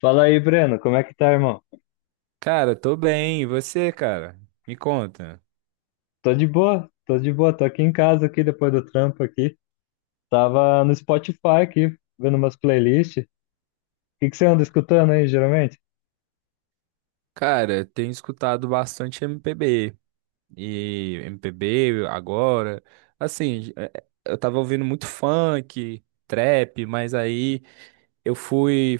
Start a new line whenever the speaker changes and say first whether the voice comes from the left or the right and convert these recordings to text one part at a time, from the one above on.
left: Fala aí, Breno, como é que tá, irmão?
right: Cara, tô bem. E você, cara? Me conta.
left: Tô de boa, tô aqui em casa aqui depois do trampo aqui. Tava no Spotify aqui, vendo umas playlists. O que que você anda escutando aí, geralmente?
right: Cara, tenho escutado bastante MPB. E MPB agora. Assim, eu tava ouvindo muito funk, trap, mas aí eu fui.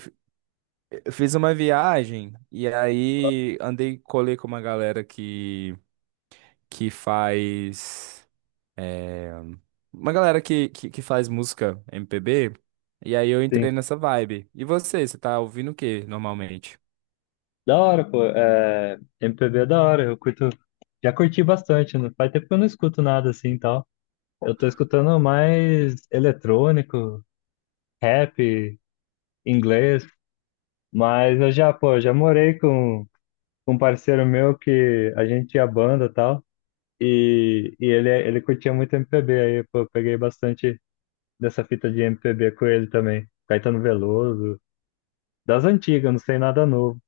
right: Eu fiz uma viagem e aí andei, colei com uma galera que faz. Uma galera que faz música MPB. E aí eu
left: Sim.
right: entrei nessa vibe. E você tá ouvindo o que normalmente?
left: Da hora, pô. É... MPB é da hora, eu curto. Já curti bastante, né? Faz tempo que eu não escuto nada assim e tal. Eu tô escutando mais eletrônico, rap, inglês, mas eu já, pô, já morei com um parceiro meu que a gente tinha banda e tal. E ele, ele curtia muito MPB, aí pô, eu peguei bastante dessa fita de MPB com ele também. Caetano Veloso, das antigas, não sei nada novo.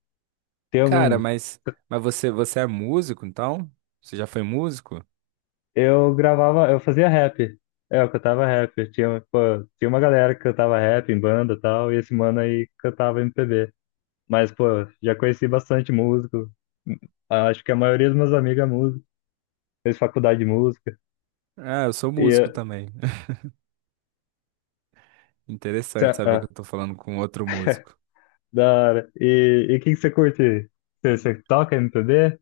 left: Tem
right: Cara,
left: algum.
right: mas você é músico, então? Você já foi músico?
left: Eu gravava, eu fazia rap. É, eu cantava rap. Tinha, pô, tinha uma galera que cantava rap em banda e tal, e esse mano aí cantava MPB. Mas, pô, já conheci bastante músico. Acho que a maioria dos meus amigos é músico. Fez faculdade de música.
right: Ah, eu sou
left: E,
right: músico
left: eh,
right: também. Interessante
left: cê-
right: saber
left: ah,
right: que eu tô falando com outro músico.
left: Da hora. E o que que você curte? Você, você toca MPB?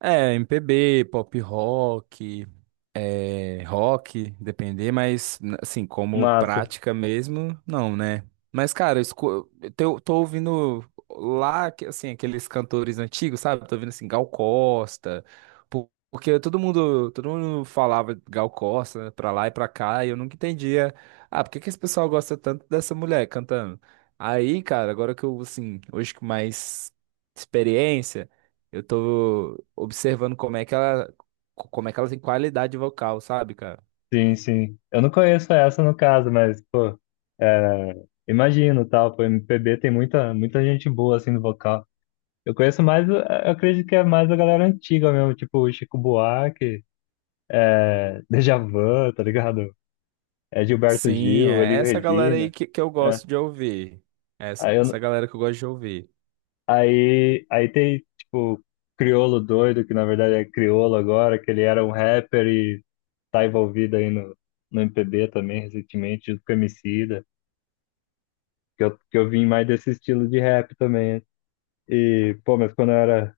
right: É, MPB, pop rock, é, rock, depender, mas assim, como
left: Massa,
right: prática mesmo, não, né? Mas, cara, eu tô ouvindo lá, assim, aqueles cantores antigos, sabe? Tô ouvindo, assim, Gal Costa, porque todo mundo falava Gal Costa, né, pra lá e pra cá, e eu nunca entendia, ah, por que que esse pessoal gosta tanto dessa mulher cantando? Aí, cara, agora que eu, assim, hoje que mais experiência, eu tô observando como é que ela tem qualidade vocal, sabe, cara?
left: sim, sim. Eu não conheço essa no caso, mas, pô, é, imagino, tal, pô, MPB tem muita, muita gente boa, assim, no vocal. Eu conheço mais, eu acredito que é mais a galera antiga mesmo, tipo o Chico Buarque, é, Djavan, tá ligado? É Gilberto
right: Sim,
left: Gil,
right: é
left: Elis
right: essa galera aí
left: Regina,
right: que eu
left: é.
right: gosto de ouvir. Essa,
left: Aí,
right: essa
left: eu
right: galera que eu gosto de ouvir.
left: aí, aí tem, tipo, Criolo doido, que na verdade é Criolo agora, que ele era um rapper e tá envolvido aí no MPB também, recentemente, junto com o que eu vim mais desse estilo de rap também. E, pô, mas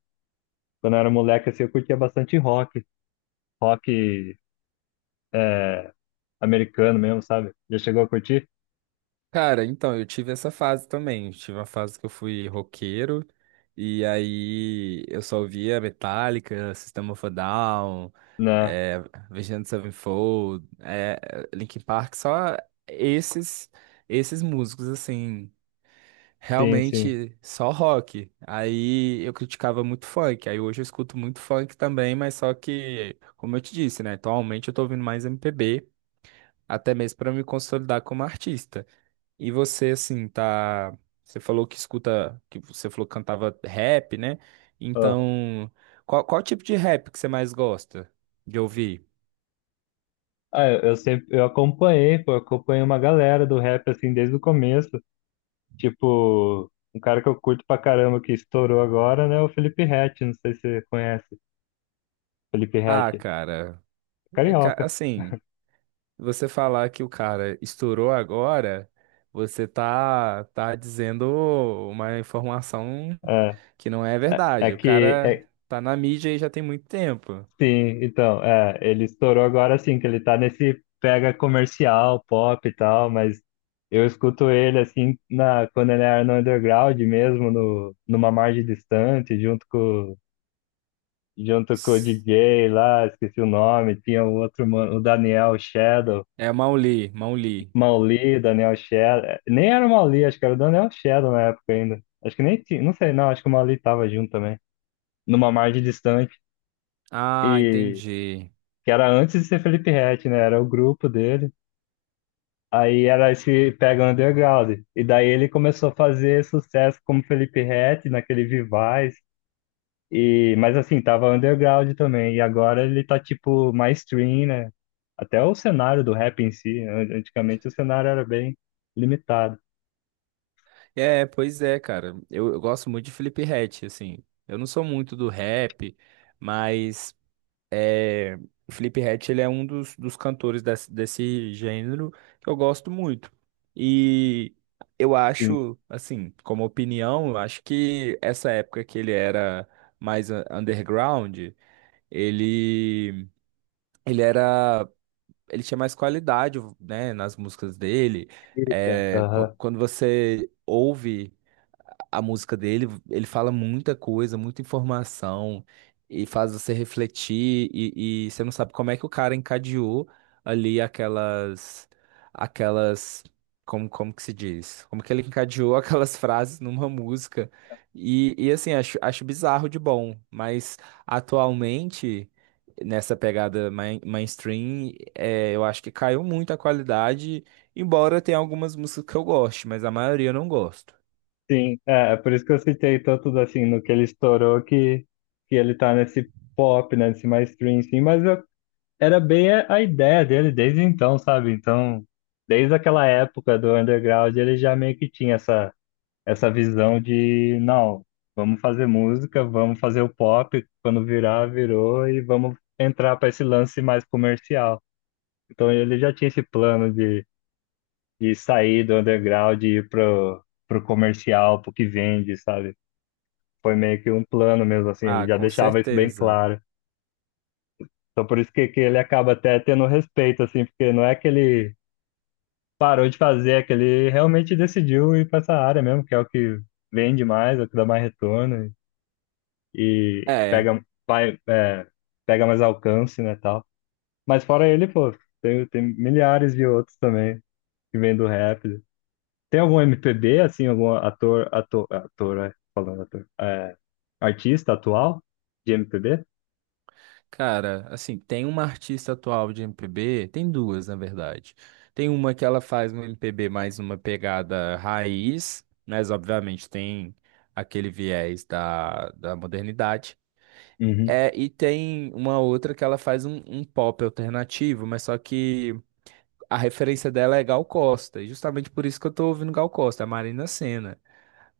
left: quando eu era moleque, assim, eu curtia bastante rock, rock é, americano mesmo, sabe? Já chegou a curtir?
right: Cara, então, eu tive essa fase também. Eu tive uma fase que eu fui roqueiro, e aí eu só ouvia Metallica, System of a Down,
left: Né?
right: é, Avenged Sevenfold, é, Linkin Park, só esses, esses músicos, assim.
left: Sim, sim.
right: Realmente só rock. Aí eu criticava muito funk. Aí hoje eu escuto muito funk também, mas só que, como eu te disse, né? Atualmente eu tô ouvindo mais MPB, até mesmo pra me consolidar como artista. E você, assim, tá. Você falou que escuta, que você falou que cantava rap, né?
left: Ó.
right: Então, qual tipo de rap que você mais gosta de ouvir?
left: Ah, eu sempre, eu acompanhei, pô, eu acompanhei uma galera do rap, assim, desde o começo. Tipo, um cara que eu curto pra caramba que estourou agora, né, é o Felipe Ret, não sei se você conhece. Felipe
right: Ah,
left: Ret,
right: cara, é,
left: carioca.
right: assim. Você falar que o cara estourou agora, você tá dizendo uma informação
left: É,
right: que não é
left: é, é
right: verdade. O
left: que é,
right: cara tá na mídia aí já tem muito tempo.
left: Sim, então, é, ele estourou agora assim, que ele tá nesse pega comercial, pop e tal, mas eu escuto ele assim na, quando ele era no underground mesmo, no, numa margem distante, junto com o
right: S-
left: DJ lá, esqueci o nome, tinha o outro, mano, o Daniel Shadow,
right: É Mauli, Mauli.
left: Mauli, Daniel Shadow, é, nem era o Mauli, acho que era o Daniel Shadow na época ainda, acho que nem tinha, não sei não, acho que o Mauli tava junto também, numa margem distante,
right: Ah,
left: e
right: entendi.
left: que era antes de ser Felipe Ret, né, era o grupo dele. Aí era esse Pega Underground. E daí ele começou a fazer sucesso como Felipe Ret naquele Vivaz. E, mas assim, tava underground também. E agora ele tá tipo mainstream, né? Até o cenário do rap em si. Antigamente o cenário era bem limitado.
right: É, pois é, cara. Eu gosto muito de Felipe Ret, assim. Eu não sou muito do rap, mas é, o Felipe Ret, ele é um dos cantores desse gênero que eu gosto muito. E eu
left: Sim.
right: acho, assim, como opinião, eu acho que essa época que ele era mais underground, ele, ele era, ele tinha mais qualidade, né, nas músicas dele.
left: Fica,
right: É,
left: aham.
right: quando você ouve a música dele, ele fala muita coisa, muita informação, e faz você refletir, e você não sabe como é que o cara encadeou ali aquelas, aquelas, como, como que se diz? Como que ele encadeou aquelas frases numa música. E assim, acho bizarro de bom, mas atualmente, nessa pegada mainstream, é, eu acho que caiu muito a qualidade, embora tenha algumas músicas que eu goste, mas a maioria eu não gosto.
left: Sim, é, é por isso que eu citei tanto assim no que ele estourou que ele tá nesse pop, né? Nesse mainstream, sim. Mas eu era bem a ideia dele desde então, sabe? Então, desde aquela época do underground, ele já meio que tinha essa, essa visão de, não, vamos fazer música, vamos fazer o pop, quando virar, virou, e vamos entrar para esse lance mais comercial. Então, ele já tinha esse plano de sair do underground e ir pro, pro comercial, pro que vende, sabe? Foi meio que um plano mesmo, assim, ele
right: Ah,
left: já
right: com
left: deixava isso bem
right: certeza.
left: claro. Então, por isso que ele acaba até tendo respeito, assim, porque não é que ele parou de fazer, é que ele realmente decidiu ir para essa área mesmo, que é o que vende mais, é o que dá mais retorno e
right: É,
left: pega, vai, é, pega mais alcance, né, tal. Mas fora ele, pô, tem, tem milhares de outros também que vêm do rap. Tem algum MPB, assim, algum ator, ator, ator, é, falando ator, é, artista atual de MPB?
right: cara, assim, tem uma artista atual de MPB, tem duas, na verdade. Tem uma que ela faz um MPB mais uma pegada raiz, mas obviamente tem aquele viés da modernidade.
left: Uhum.
right: É, e tem uma outra que ela faz um, um pop alternativo, mas só que a referência dela é Gal Costa, e justamente por isso que eu tô ouvindo Gal Costa, a Marina Sena.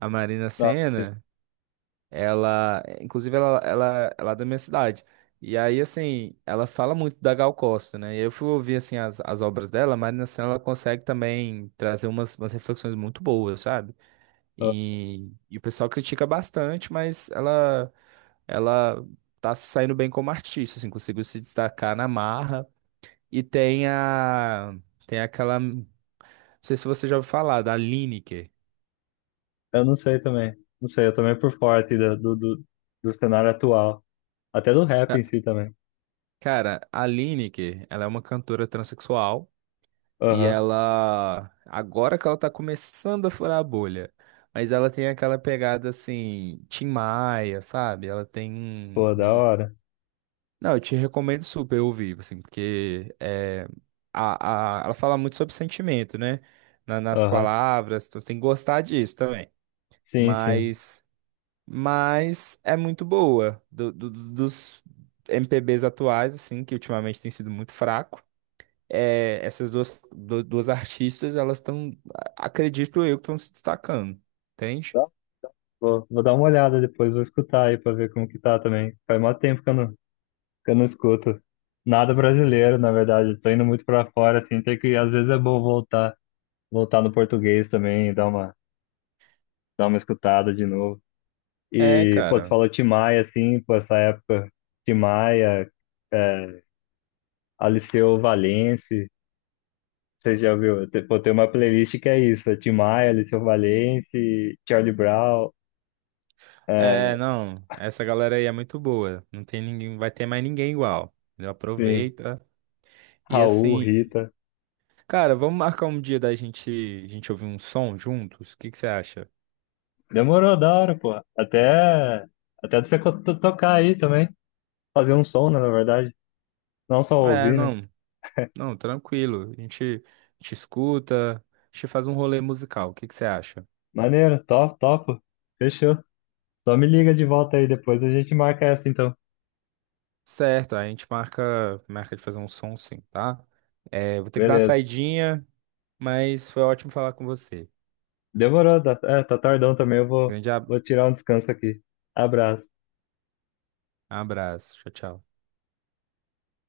right: A Marina
left: Ah, sim.
right: Sena. Ela, inclusive, ela é da minha cidade. E aí, assim, ela fala muito da Gal Costa, né? E eu fui ouvir, assim, as obras dela, mas Marina Senna, ela consegue também trazer umas reflexões muito boas, sabe?
left: Eu
right: E o pessoal critica bastante, ela tá se saindo bem como artista, assim, conseguiu se destacar na marra. E tem tem aquela, não sei se você já ouviu falar, da Lineker.
left: eu não sei também. Não sei, eu também por fora assim, do, do, do do cenário atual. Até do rap em
right: Ah,
left: si também.
right: cara, a Lineker, ela é uma cantora transexual. E
left: Aham,
right: ela, agora que ela tá começando a furar a bolha, mas ela tem aquela pegada assim, Tim Maia, sabe? Ela tem
left: pô, da hora.
right: não, eu te recomendo super ouvir, assim, porque é, ela fala muito sobre sentimento, né? Nas
left: Aham,
right: palavras, então você tem que gostar disso também.
left: sim, sim.
right: Mas, mas é muito boa. Dos MPBs atuais, assim, que ultimamente tem sido muito fraco é, essas duas, duas artistas, elas estão, acredito eu, que estão se destacando, entende?
left: Tá. Vou, vou dar uma olhada depois, vou escutar aí pra ver como que tá também. Faz mó tempo que eu não escuto. Nada brasileiro, na verdade. Eu tô indo muito pra fora, assim, tem que, às vezes é bom voltar, voltar no português também, dar uma escutada de novo.
right: É,
left: E, pô, você
right: cara.
left: falou Tim Maia, assim, pô, essa época, Tim Maia, Aliceu Valença, você já viu? Tem- Pô, tem uma playlist que é isso, é Tim Maia, Aliceu Valença, Charlie Brown,
right: É,
left: é,
right: não, essa galera aí é muito boa. Não tem ninguém, vai ter mais ninguém igual. Entendeu?
left: sim.
right: Aproveita. E
left: Raul,
right: assim,
left: Rita.
right: cara, vamos marcar um dia da gente, a gente ouvir um som juntos? O que que você acha?
left: Demorou da hora, pô. Até, até você co- to- tocar aí também. Fazer um som, né, na verdade. Não só
right: É,
left: ouvir, né?
right: não, não, tranquilo. A gente escuta, a gente faz um rolê musical. O que que você acha?
left: Maneiro, top, top. Fechou. Só me liga de volta aí depois, a gente marca essa então.
right: Certo, a gente marca, marca de fazer um som sim, tá? É, vou ter que dar uma
left: Beleza.
right: saidinha, mas foi ótimo falar com você.
left: Demorou, tá, é, tá tardão também, eu vou,
right: Grande ab-
left: vou tirar um descanso aqui. Abraço.
right: Abraço. Tchau, tchau.